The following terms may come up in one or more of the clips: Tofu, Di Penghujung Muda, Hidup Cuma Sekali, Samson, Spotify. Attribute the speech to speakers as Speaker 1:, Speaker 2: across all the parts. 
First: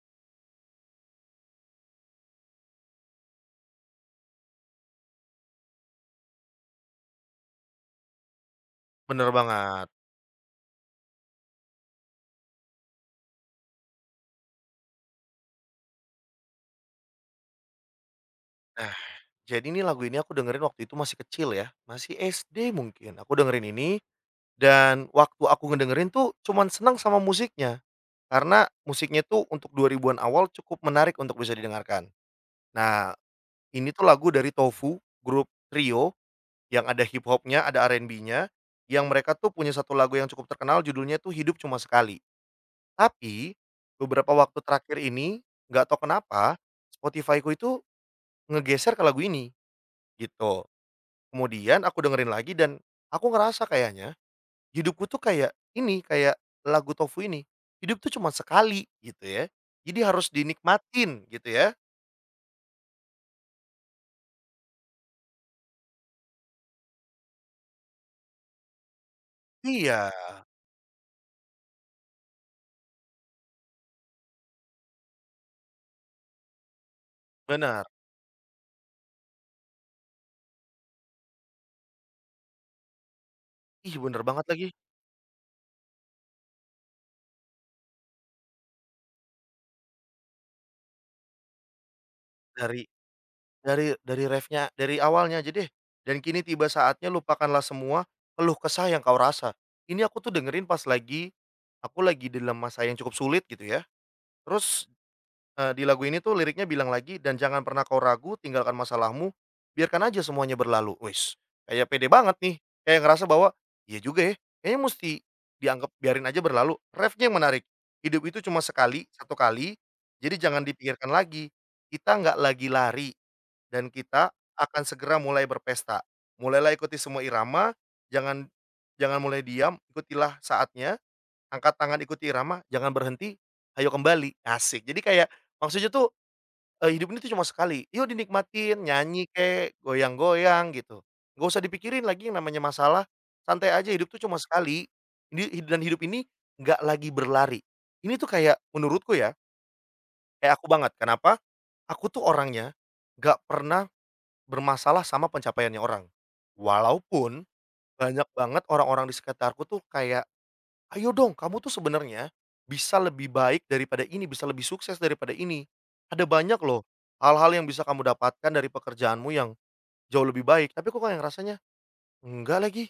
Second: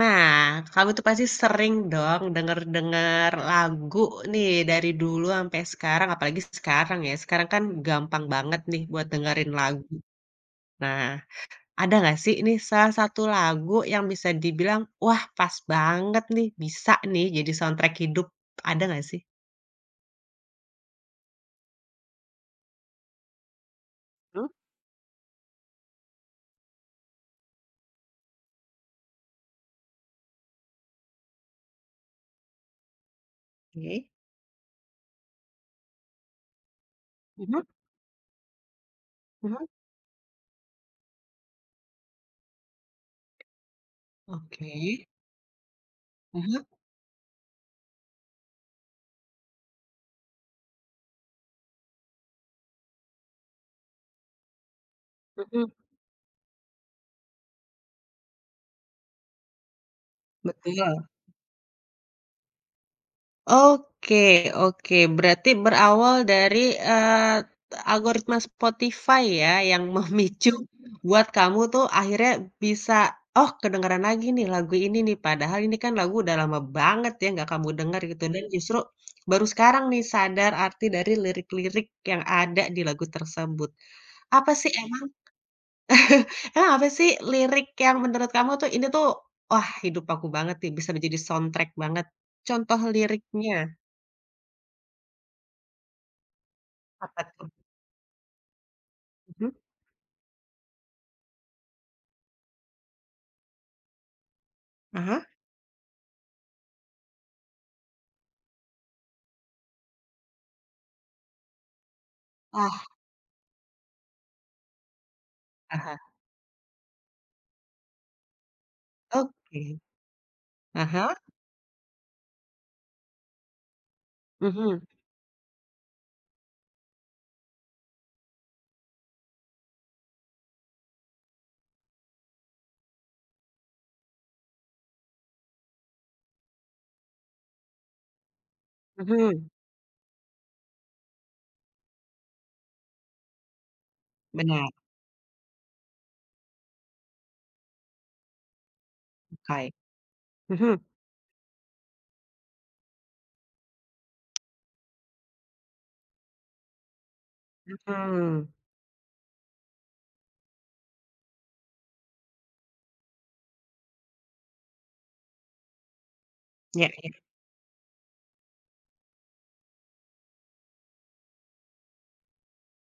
Speaker 1: Nah, kamu tuh pasti sering dong denger-denger lagu nih dari dulu sampai sekarang, apalagi sekarang ya, sekarang kan gampang banget nih buat
Speaker 2: Bener
Speaker 1: dengerin
Speaker 2: banget.
Speaker 1: lagu. Nah, ada nggak sih ini salah satu lagu yang bisa dibilang, wah pas banget nih, bisa nih jadi soundtrack hidup, ada
Speaker 2: Nah,
Speaker 1: nggak sih?
Speaker 2: jadi ini lagu ini aku dengerin waktu itu masih kecil ya, masih SD mungkin, aku dengerin ini
Speaker 1: Oke.
Speaker 2: dan waktu aku ngedengerin tuh cuman senang sama musiknya, karena musiknya tuh untuk 2000-an awal cukup menarik untuk bisa didengarkan. Nah, ini tuh
Speaker 1: Mhm.
Speaker 2: lagu dari Tofu, grup trio yang ada hip
Speaker 1: Mhm,
Speaker 2: hop-nya, ada R&B-nya, yang mereka tuh
Speaker 1: mhm.
Speaker 2: punya satu lagu yang cukup terkenal judulnya tuh Hidup Cuma Sekali. Tapi, beberapa waktu
Speaker 1: Oke.
Speaker 2: terakhir ini, nggak tahu kenapa,
Speaker 1: Mhm,
Speaker 2: Spotify-ku itu ngegeser ke lagu ini, gitu. Kemudian aku dengerin lagi dan aku ngerasa kayaknya hidupku tuh kayak
Speaker 1: mhm.
Speaker 2: ini, kayak lagu Tofu ini, hidup tuh cuma sekali gitu ya. Jadi harus
Speaker 1: Betul.
Speaker 2: dinikmatin gitu ya.
Speaker 1: Oke oke, berarti berawal dari, algoritma Spotify ya yang
Speaker 2: Iya,
Speaker 1: memicu buat kamu tuh akhirnya bisa, "Oh kedengeran lagi nih lagu ini nih," padahal ini kan lagu udah lama banget ya nggak kamu
Speaker 2: benar.
Speaker 1: denger gitu dan justru baru sekarang nih sadar arti dari lirik-lirik yang ada di lagu tersebut.
Speaker 2: Ih, bener banget
Speaker 1: Apa
Speaker 2: lagi.
Speaker 1: sih emang emang apa sih lirik yang menurut kamu tuh ini tuh, "Wah hidup aku banget nih," bisa menjadi soundtrack banget? Contoh
Speaker 2: Dari
Speaker 1: liriknya
Speaker 2: dari refnya dari awalnya aja deh. "Dan kini tiba saatnya
Speaker 1: apa tuh?
Speaker 2: lupakanlah semua keluh kesah yang kau
Speaker 1: Mhm,
Speaker 2: rasa." Ini aku tuh dengerin pas lagi aku lagi dalam masa yang cukup sulit gitu ya. Terus,
Speaker 1: ah hah.
Speaker 2: Di lagu ini tuh liriknya bilang lagi, "Dan jangan pernah kau ragu, tinggalkan masalahmu, biarkan aja semuanya berlalu." Wis kayak pede banget nih,
Speaker 1: Ah
Speaker 2: kayak ngerasa bahwa, "Iya juga ya, kayaknya mesti
Speaker 1: ah
Speaker 2: dianggap
Speaker 1: hah.
Speaker 2: biarin aja berlalu." Refnya yang menarik, "Hidup itu cuma sekali, satu kali,
Speaker 1: Oke.
Speaker 2: jadi jangan
Speaker 1: Ah
Speaker 2: dipikirkan
Speaker 1: hah,
Speaker 2: lagi. Kita nggak lagi lari, dan kita
Speaker 1: mhm,
Speaker 2: akan segera mulai berpesta. Mulailah ikuti semua irama, jangan jangan mulai diam, ikutilah saatnya." Angkat tangan ikuti irama, jangan berhenti, ayo kembali, asik. Jadi kayak maksudnya tuh, hidup ini tuh cuma sekali, yuk dinikmatin, nyanyi
Speaker 1: mhm,
Speaker 2: kek, goyang-goyang gitu. Nggak usah dipikirin lagi yang namanya masalah, santai aja hidup tuh cuma
Speaker 1: benar,
Speaker 2: sekali, ini dan hidup ini nggak lagi berlari. Ini tuh kayak menurutku ya,
Speaker 1: oke.
Speaker 2: kayak aku
Speaker 1: Mhm
Speaker 2: banget, kenapa? Aku tuh orangnya nggak pernah bermasalah sama pencapaiannya orang. Walaupun banyak
Speaker 1: mhm,
Speaker 2: banget orang-orang di sekitarku tuh kayak, "Ayo dong kamu tuh sebenarnya, bisa lebih baik daripada ini, bisa lebih sukses daripada ini. Ada banyak loh,
Speaker 1: iya ya
Speaker 2: hal-hal yang bisa kamu dapatkan dari pekerjaanmu yang jauh lebih baik," tapi kok kayak rasanya, "Enggak lagi,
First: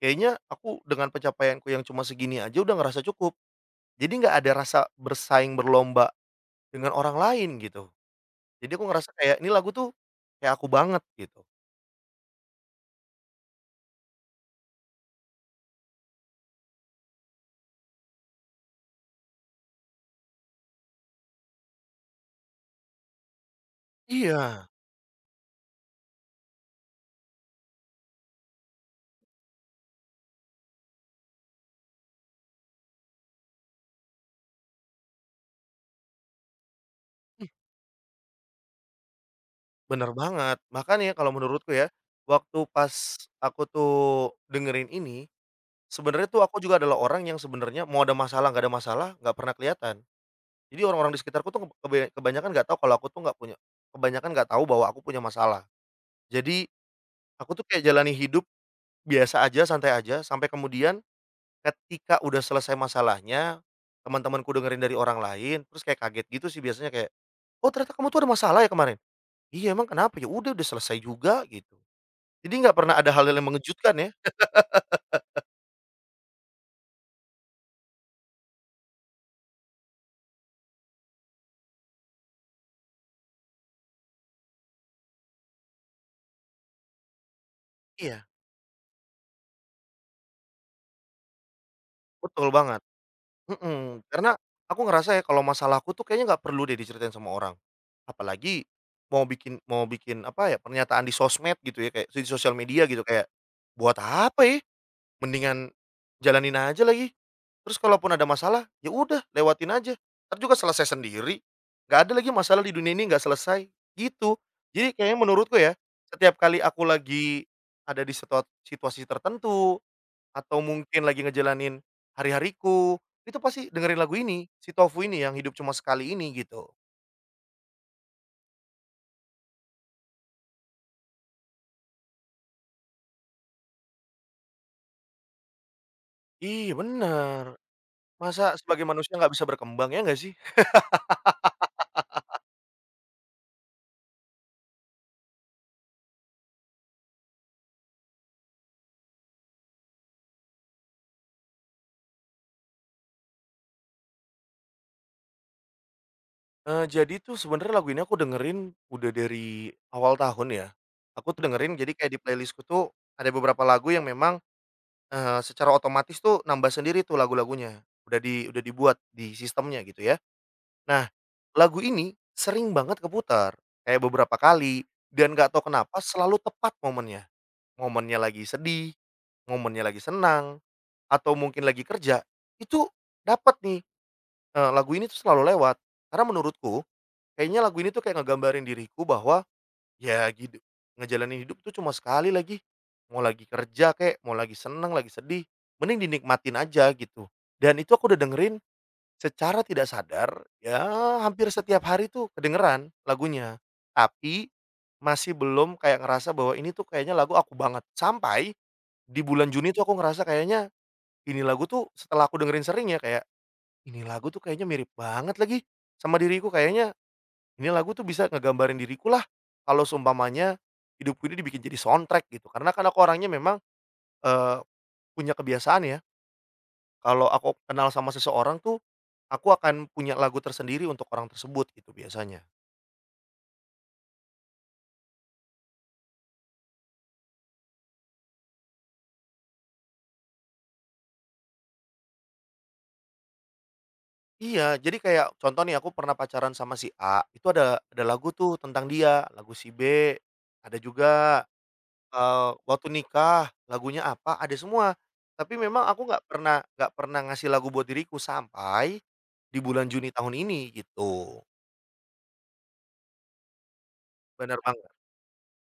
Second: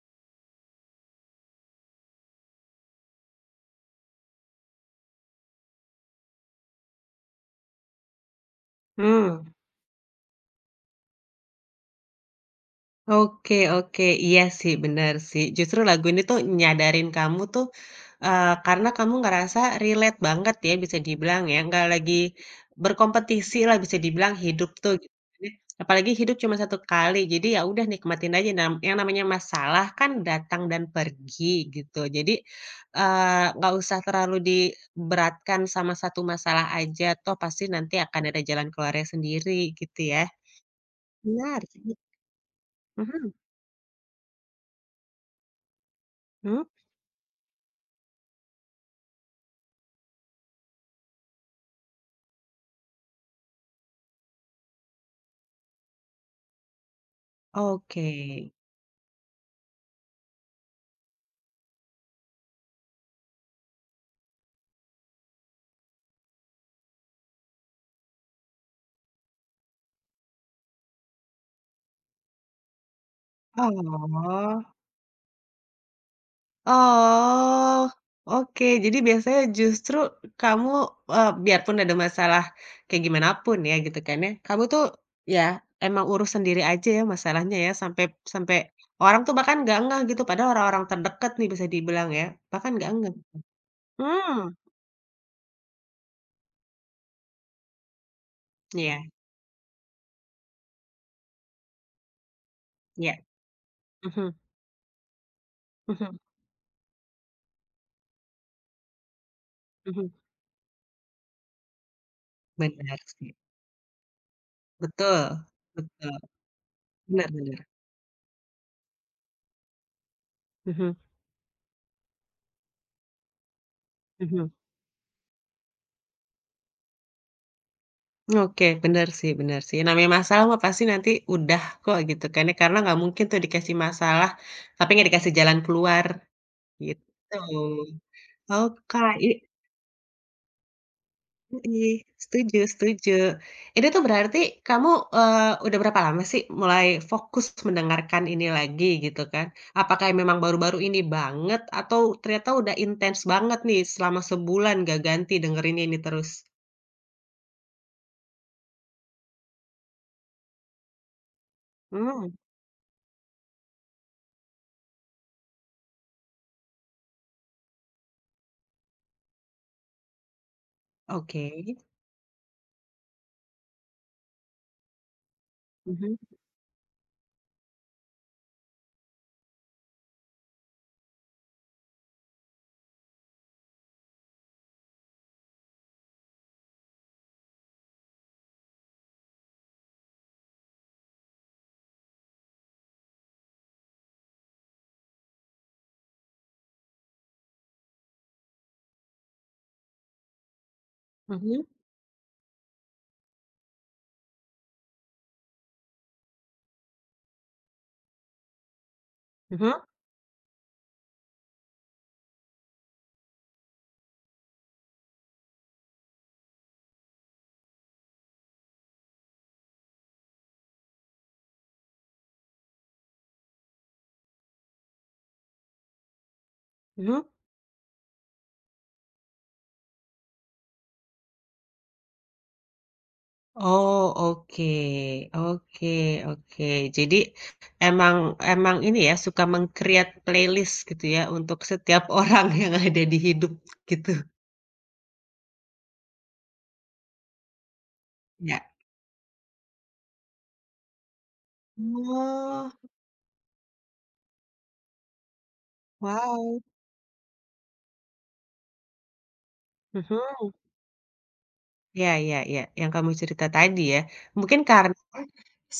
Speaker 2: kayaknya aku dengan pencapaianku yang cuma segini aja udah ngerasa cukup." Jadi nggak ada rasa bersaing berlomba dengan orang lain gitu. Jadi aku ngerasa kayak
Speaker 1: mmm.
Speaker 2: ini lagu tuh, kayak aku banget gitu.
Speaker 1: Oke oke, iya sih, benar sih. Justru lagu ini tuh nyadarin kamu tuh, karena kamu ngerasa relate banget ya bisa dibilang ya, nggak lagi berkompetisi lah bisa dibilang
Speaker 2: Iya,
Speaker 1: hidup tuh gitu kan ya. Apalagi hidup cuma satu kali, jadi ya udah nikmatin aja nam yang namanya masalah kan datang dan pergi gitu. Jadi, nggak usah terlalu diberatkan sama satu masalah aja, toh
Speaker 2: mh,
Speaker 1: pasti nanti akan ada jalan keluarnya sendiri gitu
Speaker 2: bener
Speaker 1: ya.
Speaker 2: banget. Makanya kalau
Speaker 1: Benar,
Speaker 2: menurutku ya,
Speaker 1: mhm
Speaker 2: waktu pas
Speaker 1: mhm.
Speaker 2: aku tuh dengerin ini, sebenarnya tuh aku
Speaker 1: Mmm.
Speaker 2: juga adalah orang yang sebenarnya mau ada masalah, nggak pernah kelihatan. Jadi orang-orang di sekitarku tuh kebanyakan nggak tahu kalau aku tuh nggak punya kebanyakan nggak tahu bahwa aku punya masalah. Jadi aku tuh kayak
Speaker 1: Oke.
Speaker 2: jalani hidup biasa aja, santai aja, sampai kemudian ketika udah selesai masalahnya, teman-temanku dengerin dari orang lain, terus kayak kaget gitu sih biasanya kayak, "Oh ternyata kamu tuh ada masalah ya kemarin?" "Iya emang kenapa?" "Ya udah selesai juga," gitu. Jadi nggak pernah ada hal-hal yang mengejutkan ya.
Speaker 1: Oh oh, oke. Jadi biasanya justru kamu, biarpun ada masalah kayak gimana pun ya gitu kan ya, kamu tuh ya emang urus sendiri aja ya masalahnya ya, sampai
Speaker 2: Iya,
Speaker 1: sampai orang tuh bahkan nggak ngeh gitu, padahal orang-orang terdekat nih bisa dibilang ya,
Speaker 2: betul
Speaker 1: bahkan
Speaker 2: banget.
Speaker 1: nggak ngeh.
Speaker 2: Mhm, karena
Speaker 1: Mmm,
Speaker 2: aku ngerasa ya kalau masalahku tuh kayaknya nggak perlu deh diceritain sama orang. Apalagi
Speaker 1: iya
Speaker 2: mau bikin apa ya, pernyataan di sosmed gitu ya, kayak di sosial media gitu
Speaker 1: iya.
Speaker 2: kayak, buat
Speaker 1: Mhm
Speaker 2: apa ya? Mendingan
Speaker 1: mhm
Speaker 2: jalanin aja lagi. Terus kalaupun ada masalah, ya udah lewatin aja,
Speaker 1: mhm.
Speaker 2: entar juga selesai sendiri. Nggak ada lagi masalah di dunia
Speaker 1: Benar
Speaker 2: ini nggak
Speaker 1: sih.
Speaker 2: selesai, gitu. Jadi kayaknya
Speaker 1: Betul
Speaker 2: menurutku ya,
Speaker 1: betul.
Speaker 2: setiap kali aku
Speaker 1: Benar
Speaker 2: lagi
Speaker 1: benar.
Speaker 2: ada di situasi tertentu atau
Speaker 1: Mhm
Speaker 2: mungkin lagi ngejalanin hari-hariku, itu pasti dengerin lagu ini,
Speaker 1: mhm.
Speaker 2: si Tofu ini yang hidup cuma sekali ini gitu.
Speaker 1: Oke, benar sih benar sih. Namanya masalah mah pasti nanti udah kok gitu kan ya, karena nggak mungkin tuh dikasih masalah, tapi nggak dikasih jalan keluar,
Speaker 2: Iya
Speaker 1: gitu.
Speaker 2: bener, masa
Speaker 1: Oh,
Speaker 2: sebagai manusia
Speaker 1: Kak, i
Speaker 2: nggak bisa berkembang, ya nggak sih?
Speaker 1: mhm, setuju setuju. Ini tuh berarti kamu, udah berapa lama sih mulai fokus mendengarkan ini lagi gitu kan? Apakah memang baru-baru ini banget atau ternyata udah intens banget nih selama sebulan gak ganti dengerin ini terus?
Speaker 2: Jadi tuh sebenarnya lagu ini aku dengerin udah dari awal tahun ya, aku tuh dengerin jadi kayak di
Speaker 1: Hmm,
Speaker 2: playlistku tuh ada beberapa lagu yang memang, secara otomatis tuh nambah sendiri tuh lagu-lagunya, udah dibuat di sistemnya gitu ya. Nah,
Speaker 1: oke.
Speaker 2: lagu ini sering banget keputar, kayak beberapa kali dan nggak tahu kenapa
Speaker 1: Mhm,
Speaker 2: selalu tepat momennya. Momennya lagi sedih, momennya lagi senang, atau mungkin lagi kerja, itu dapat nih, lagu ini tuh selalu lewat. Karena menurutku, kayaknya lagu ini tuh kayak ngegambarin diriku bahwa, ya gitu, ngejalanin hidup tuh cuma sekali lagi. Mau lagi kerja kayak mau lagi senang, lagi sedih, mending dinikmatin aja gitu. Dan itu aku udah dengerin secara tidak sadar, ya hampir
Speaker 1: mhm,
Speaker 2: setiap hari tuh kedengeran lagunya, tapi masih belum kayak ngerasa bahwa ini tuh kayaknya lagu aku banget. Sampai di bulan Juni tuh
Speaker 1: mhm,
Speaker 2: aku ngerasa kayaknya ini lagu tuh setelah aku dengerin sering ya kayak, "Ini lagu tuh kayaknya mirip banget lagi sama diriku, kayaknya ini lagu tuh bisa ngegambarin diriku lah kalau seumpamanya hidupku ini dibikin jadi soundtrack," gitu. Karena kan aku orangnya memang, eee, punya kebiasaan ya.
Speaker 1: mhm.
Speaker 2: Kalau aku kenal sama seseorang tuh, aku akan punya lagu tersendiri untuk orang tersebut gitu biasanya.
Speaker 1: Oh, oke oke oke. Jadi emang emang ini ya, suka meng-create playlist gitu ya, untuk setiap orang yang ada di hidup gitu
Speaker 2: Iya, jadi kayak contoh nih aku pernah pacaran sama si A, itu ada lagu tuh
Speaker 1: ya?
Speaker 2: tentang dia, lagu si B, ada juga,
Speaker 1: Oh,
Speaker 2: waktu nikah lagunya apa, ada semua. Tapi memang aku nggak
Speaker 1: wow,
Speaker 2: pernah nggak pernah ngasih lagu buat diriku sampai di bulan Juni tahun
Speaker 1: mhm,
Speaker 2: ini gitu.
Speaker 1: ya ya ya, yang kamu cerita tadi ya.
Speaker 2: Benar
Speaker 1: Mungkin
Speaker 2: banget
Speaker 1: karena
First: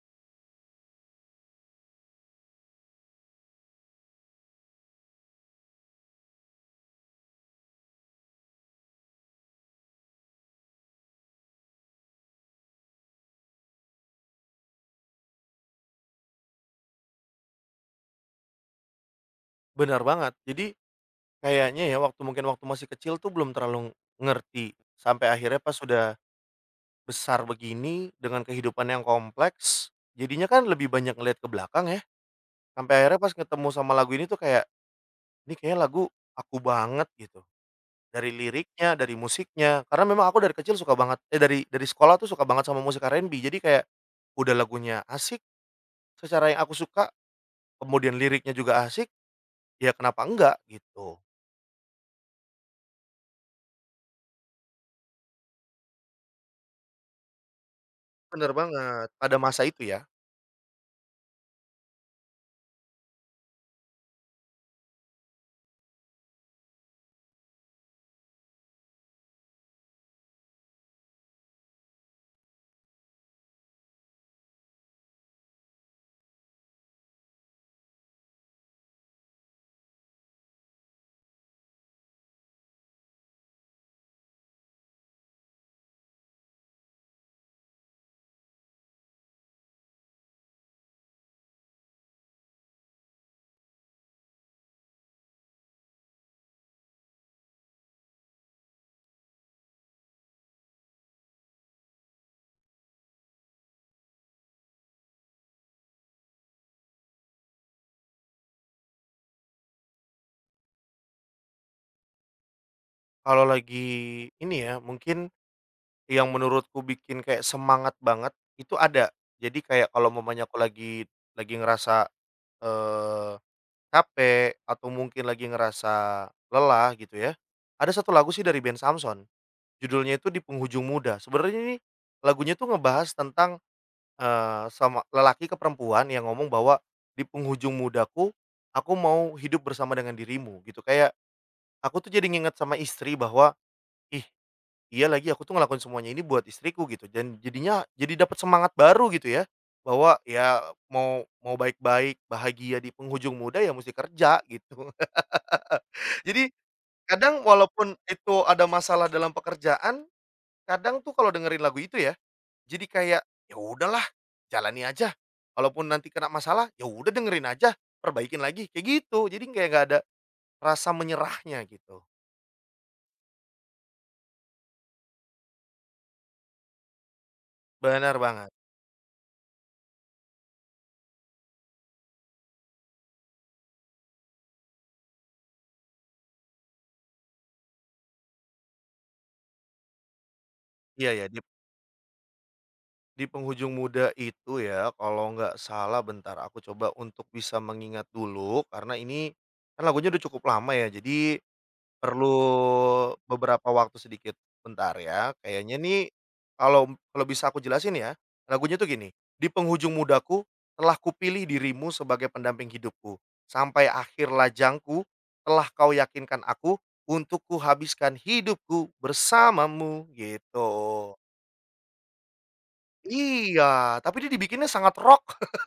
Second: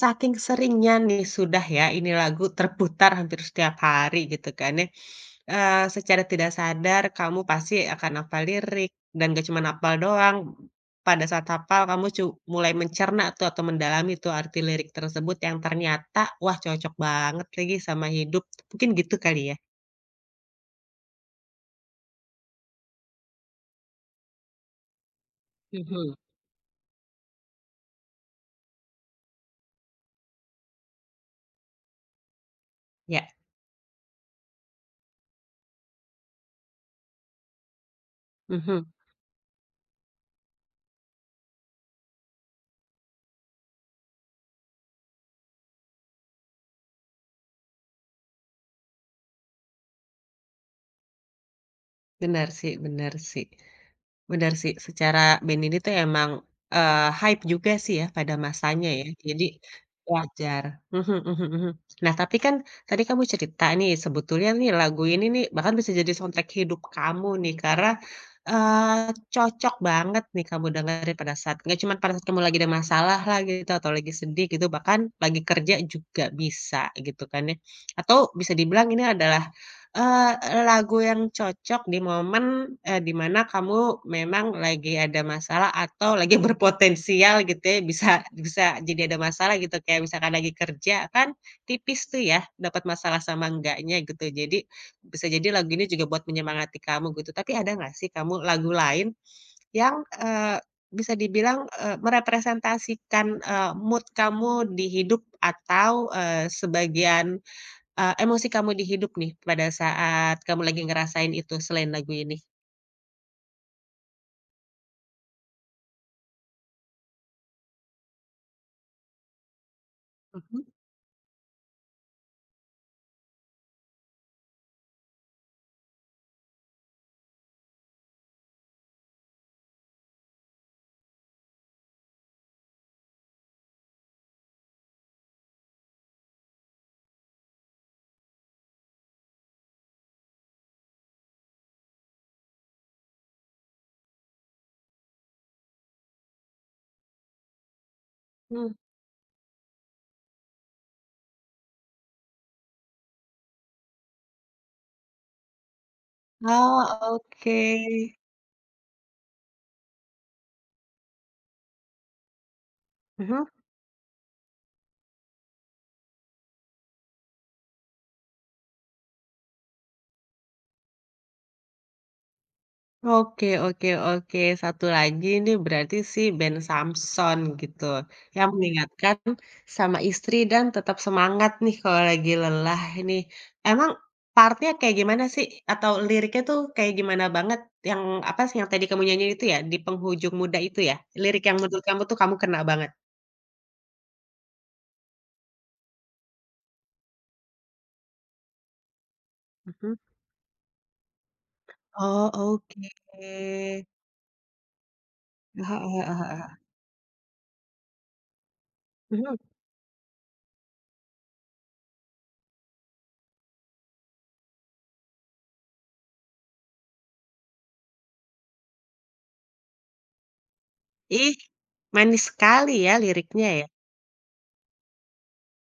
Speaker 1: saking seringnya nih sudah ya, ini lagu terputar hampir setiap hari gitu kan ya, secara tidak sadar kamu pasti akan hafal lirik, dan gak cuman hafal doang, pada saat hafal kamu cu mulai mencerna tuh atau mendalami tuh arti lirik tersebut yang ternyata, wah cocok banget lagi sama hidup, mungkin gitu kali ya?
Speaker 2: benar banget. Jadi kayaknya ya waktu mungkin waktu masih kecil tuh belum terlalu ngerti, sampai akhirnya pas
Speaker 1: Mhm,
Speaker 2: sudah besar begini, dengan kehidupan yang kompleks, jadinya kan lebih banyak ngelihat ke belakang ya, sampai akhirnya
Speaker 1: ya,
Speaker 2: pas ketemu sama lagu ini tuh kayak, "Ini kayaknya lagu aku banget," gitu. Dari
Speaker 1: mhm,
Speaker 2: liriknya, dari musiknya, karena memang aku dari kecil suka banget eh, dari sekolah tuh suka banget sama musik R&B. Jadi kayak, udah lagunya asik, secara yang aku suka, kemudian liriknya juga asik, ya kenapa enggak, gitu.
Speaker 1: bener sih bener sih. Benar sih, secara band ini tuh emang, hype juga sih ya pada
Speaker 2: Bener
Speaker 1: masanya ya,
Speaker 2: banget, pada
Speaker 1: jadi
Speaker 2: masa itu ya.
Speaker 1: wajar. Mhm mhm mhm. Nah, tapi kan tadi kamu cerita nih, sebetulnya nih lagu ini nih bahkan bisa jadi soundtrack hidup kamu nih karena, eee, cocok banget nih kamu dengerin pada saat nggak cuman pada saat kamu lagi ada masalah lah gitu atau lagi sedih gitu, bahkan lagi kerja juga bisa gitu kan ya. Atau bisa dibilang ini adalah lagu yang cocok di momen, di mana kamu memang lagi ada masalah atau lagi berpotensial gitu ya, bisa bisa jadi ada masalah gitu, kayak misalkan lagi kerja kan tipis tuh ya, dapat masalah sama enggaknya gitu. Jadi, bisa jadi lagu ini juga buat menyemangati kamu gitu. Tapi ada nggak sih kamu lagu lain yang, bisa dibilang, merepresentasikan, mood kamu di hidup atau, sebagian emosi kamu di hidup nih pada saat kamu lagi ngerasain itu selain lagu ini?
Speaker 2: Kalau lagi ini ya, mungkin yang menurutku bikin kayak semangat banget, itu ada. Jadi kayak kalau umpamanya aku
Speaker 1: Mhm.
Speaker 2: lagi ngerasa, eee, capek atau mungkin lagi ngerasa lelah gitu ya, ada satu lagu sih dari band Samson, judulnya itu Di Penghujung Muda. Sebenarnya ini lagunya tuh ngebahas tentang, sama lelaki ke perempuan yang ngomong bahwa, "Di penghujung mudaku, aku mau hidup bersama dengan dirimu." Gitu. Kayak aku tuh jadi nginget sama istri bahwa, ih, iya lagi aku tuh ngelakuin semuanya ini buat istriku gitu dan jadinya jadi dapat semangat
Speaker 1: Mmm,
Speaker 2: baru gitu ya, bahwa ya mau mau baik-baik, bahagia di penghujung muda ya mesti kerja gitu. Jadi
Speaker 1: oh
Speaker 2: kadang
Speaker 1: oke.
Speaker 2: walaupun itu ada masalah dalam pekerjaan, kadang tuh kalau dengerin lagu itu ya, jadi kayak,
Speaker 1: Mhm,
Speaker 2: "Ya udahlah, jalani aja. Walaupun nanti kena masalah, ya udah dengerin aja, perbaikin lagi," kayak gitu. Jadi kayak nggak ada rasa menyerahnya gitu.
Speaker 1: oke oke oke. Satu lagi ini berarti si band Samson gitu,
Speaker 2: Benar
Speaker 1: yang
Speaker 2: banget.
Speaker 1: mengingatkan sama istri dan tetap semangat nih kalau lagi lelah ini. Emang part-nya kayak gimana sih? Atau liriknya tuh kayak gimana banget? Yang apa sih yang tadi kamu nyanyiin itu ya, di penghujung muda itu ya?
Speaker 2: Iya iya.
Speaker 1: Lirik yang menurut kamu tuh kamu kena banget?
Speaker 2: Di penghujung muda itu ya, kalau nggak salah bentar aku coba untuk bisa mengingat dulu, karena ini kan
Speaker 1: Mhm.
Speaker 2: lagunya udah cukup lama ya, jadi
Speaker 1: Oh,
Speaker 2: perlu
Speaker 1: oke.
Speaker 2: beberapa
Speaker 1: Heeh
Speaker 2: waktu sedikit. Bentar ya, kayaknya
Speaker 1: heeh
Speaker 2: nih
Speaker 1: heeh heeh.
Speaker 2: kalau kalau bisa aku jelasin ya, lagunya tuh gini,
Speaker 1: Mhm.
Speaker 2: "Di penghujung mudaku telah kupilih dirimu sebagai pendamping hidupku, sampai akhir lajangku telah kau yakinkan aku untuk kuhabiskan hidupku bersamamu." Gitu.
Speaker 1: Ih, manis sekali ya liriknya
Speaker 2: Iya,
Speaker 1: ya?
Speaker 2: tapi dia dibikinnya sangat rock.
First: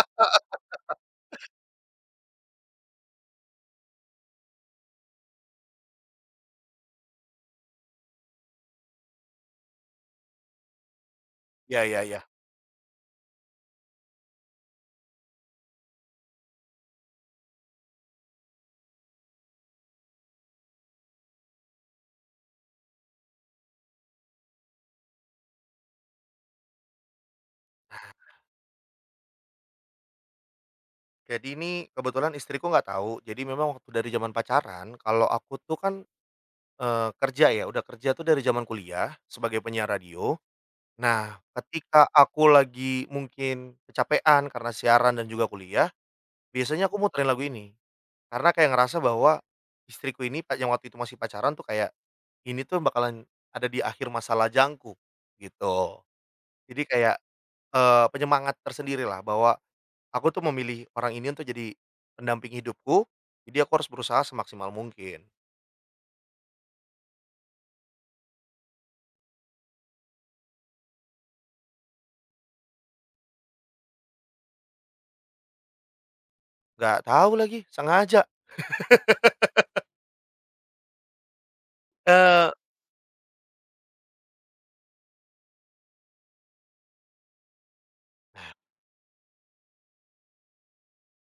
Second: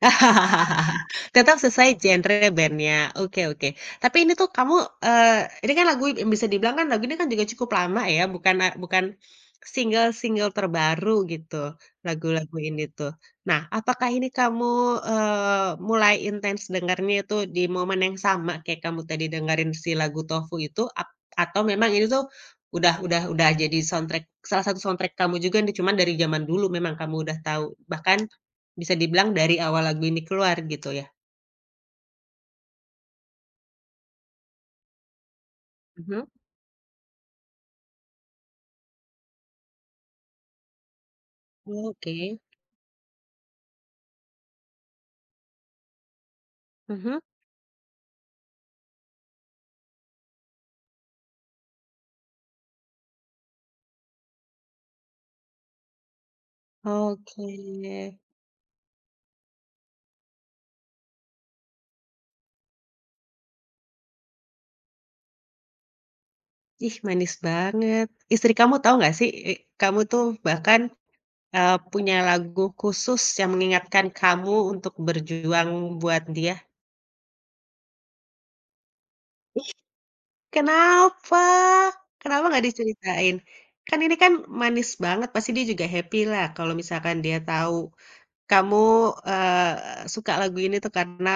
Speaker 1: Tetap sesuai genre bandnya, oke oke. Tapi ini tuh kamu, eee, ini kan lagu yang bisa dibilang kan lagu ini kan juga cukup lama ya, bukan eh, bukan single-single terbaru gitu,
Speaker 2: Ya ya ya.
Speaker 1: lagu-lagu ini tuh. Nah, apakah ini kamu, mulai intens dengarnya itu di momen yang sama kayak kamu tadi dengerin si lagu Tofu itu, ap atau memang ini tuh udah jadi soundtrack salah satu soundtrack kamu juga nih, cuman dari zaman dulu memang kamu udah tahu, bahkan bisa dibilang dari awal lagu ini keluar gitu ya?
Speaker 2: Jadi ini kebetulan istriku nggak tahu, jadi memang waktu dari zaman pacaran, kalau aku tuh kan,
Speaker 1: Mhm.
Speaker 2: kerja ya, udah kerja tuh dari zaman kuliah sebagai penyiar radio. Nah, ketika
Speaker 1: Oke.
Speaker 2: aku lagi mungkin kecapean karena siaran dan juga kuliah, biasanya aku
Speaker 1: Mhm.
Speaker 2: muterin lagu ini. Karena kayak ngerasa bahwa istriku ini pa yang waktu itu masih pacaran tuh kayak, ini tuh bakalan ada di akhir masa lajangku, gitu. Jadi kayak,
Speaker 1: Oke.
Speaker 2: penyemangat tersendiri lah bahwa aku tuh memilih orang ini untuk jadi pendamping hidupku, jadi aku harus berusaha semaksimal mungkin.
Speaker 1: Ih, manis banget. Istri kamu tahu nggak sih, e kamu tuh bahkan, punya lagu khusus yang mengingatkan kamu untuk berjuang buat dia?
Speaker 2: Nggak tahu lagi, sengaja.
Speaker 1: Ih, kenapa? Kenapa
Speaker 2: Eee
Speaker 1: nggak diceritain? Kan ini kan manis banget, pasti dia juga happy lah kalau misalkan dia tahu kamu, eee, suka lagu ini tuh karena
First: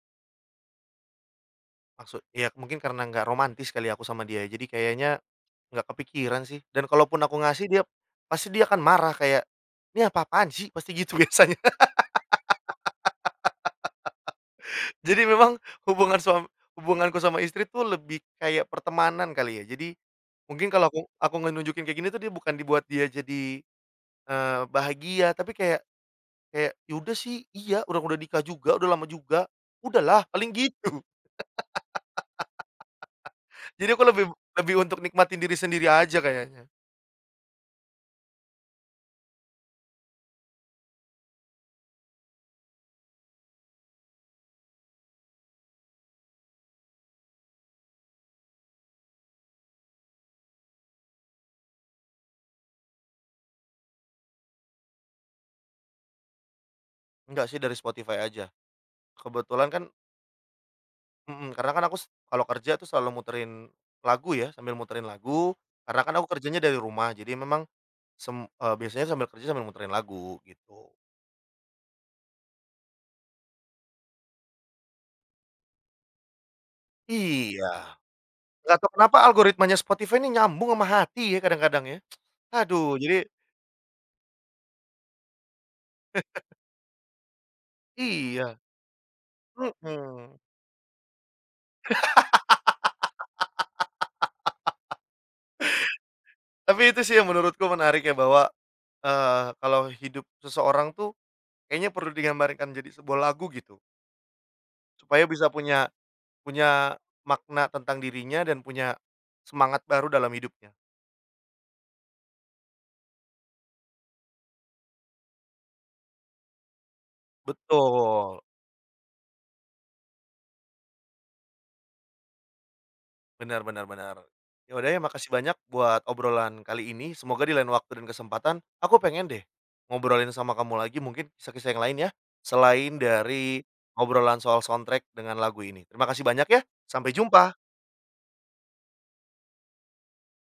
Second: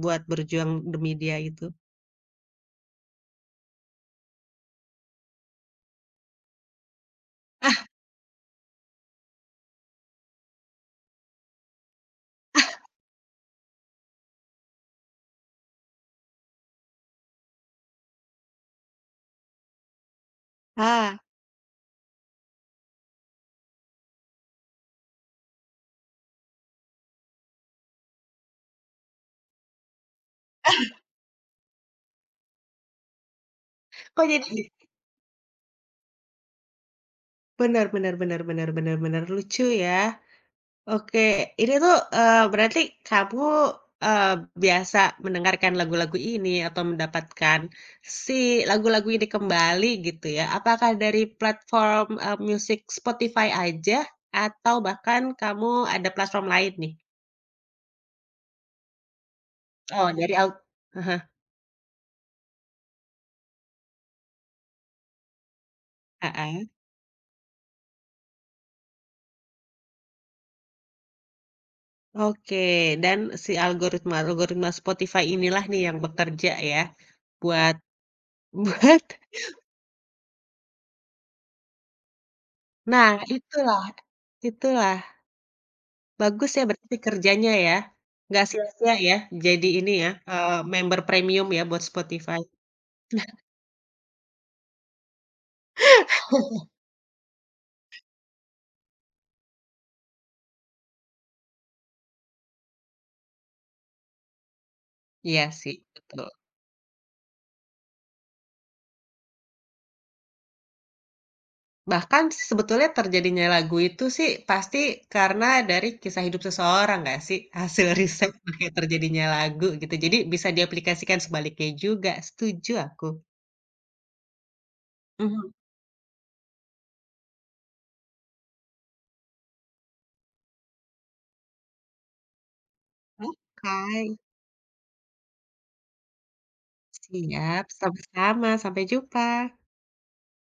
Speaker 1: buat berjuang demi dia itu.
Speaker 2: Maksud ya mungkin karena nggak romantis kali aku sama dia, jadi kayaknya nggak kepikiran sih, dan kalaupun aku ngasih dia, pasti dia akan marah kayak, "Ini apa-apaan sih?" Pasti gitu biasanya. Jadi memang hubungan suam hubunganku sama istri tuh lebih kayak pertemanan kali ya. Jadi mungkin kalau aku
Speaker 1: Ah!
Speaker 2: aku ngenunjukin kayak gini tuh dia bukan dibuat dia jadi, bahagia, tapi kayak, Kayak, "Ya udah sih, iya, orang udah nikah juga, udah lama juga, udahlah," paling gitu. Jadi aku
Speaker 1: Oh
Speaker 2: lebih
Speaker 1: jadi
Speaker 2: lebih untuk nikmatin diri sendiri aja kayaknya.
Speaker 1: bener bener bener bener bener bener, lucu ya. Oke, ini tuh, berarti kamu, eee, biasa mendengarkan lagu-lagu ini atau mendapatkan si lagu-lagu ini kembali gitu ya, apakah dari platform, musik Spotify aja atau bahkan kamu ada platform lain nih?
Speaker 2: Enggak sih dari Spotify aja. Kebetulan kan,
Speaker 1: Oh dari al heeh,
Speaker 2: mhm, karena kan aku s kalau kerja tuh selalu muterin lagu ya, sambil muterin lagu, karena kan aku kerjanya
Speaker 1: heeh.
Speaker 2: dari rumah, jadi memang sem biasanya sambil kerja sambil muterin lagu, gitu.
Speaker 1: Oke, dan si algoritma-algoritma Spotify inilah nih yang bekerja ya
Speaker 2: Iya,
Speaker 1: buat
Speaker 2: nggak tahu
Speaker 1: buat
Speaker 2: kenapa algoritmanya Spotify ini nyambung sama hati ya kadang-kadang ya. Aduh,
Speaker 1: nah
Speaker 2: jadi
Speaker 1: itulah Itulah, bagus ya berarti kerjanya ya, nggak
Speaker 2: iya,
Speaker 1: sia-sia ya jadi ini ya,
Speaker 2: mhm.
Speaker 1: member premium ya buat Spotify.
Speaker 2: Tapi itu sih yang menurutku menarik ya bahwa kalau hidup seseorang tuh kayaknya perlu digambarkan jadi sebuah lagu gitu, supaya
Speaker 1: Iya
Speaker 2: bisa
Speaker 1: sih,
Speaker 2: punya
Speaker 1: betul.
Speaker 2: punya makna tentang dirinya dan punya semangat baru dalam hidupnya.
Speaker 1: Bahkan sebetulnya terjadinya lagu itu sih pasti karena dari kisah hidup seseorang nggak sih? Hasil riset
Speaker 2: Betul,
Speaker 1: makanya terjadinya lagu gitu, jadi bisa diaplikasikan sebaliknya juga, setuju aku.
Speaker 2: benar benar benar. Ya udah ya makasih
Speaker 1: Mhm,
Speaker 2: banyak buat obrolan kali ini, semoga di lain waktu dan kesempatan aku pengen deh ngobrolin sama kamu lagi mungkin kisah-kisah yang lain ya, selain dari
Speaker 1: oke,
Speaker 2: obrolan soal soundtrack dengan lagu ini. Terima kasih banyak ya, sampai
Speaker 1: siap,
Speaker 2: jumpa.
Speaker 1: sama-sama, sampai jumpa.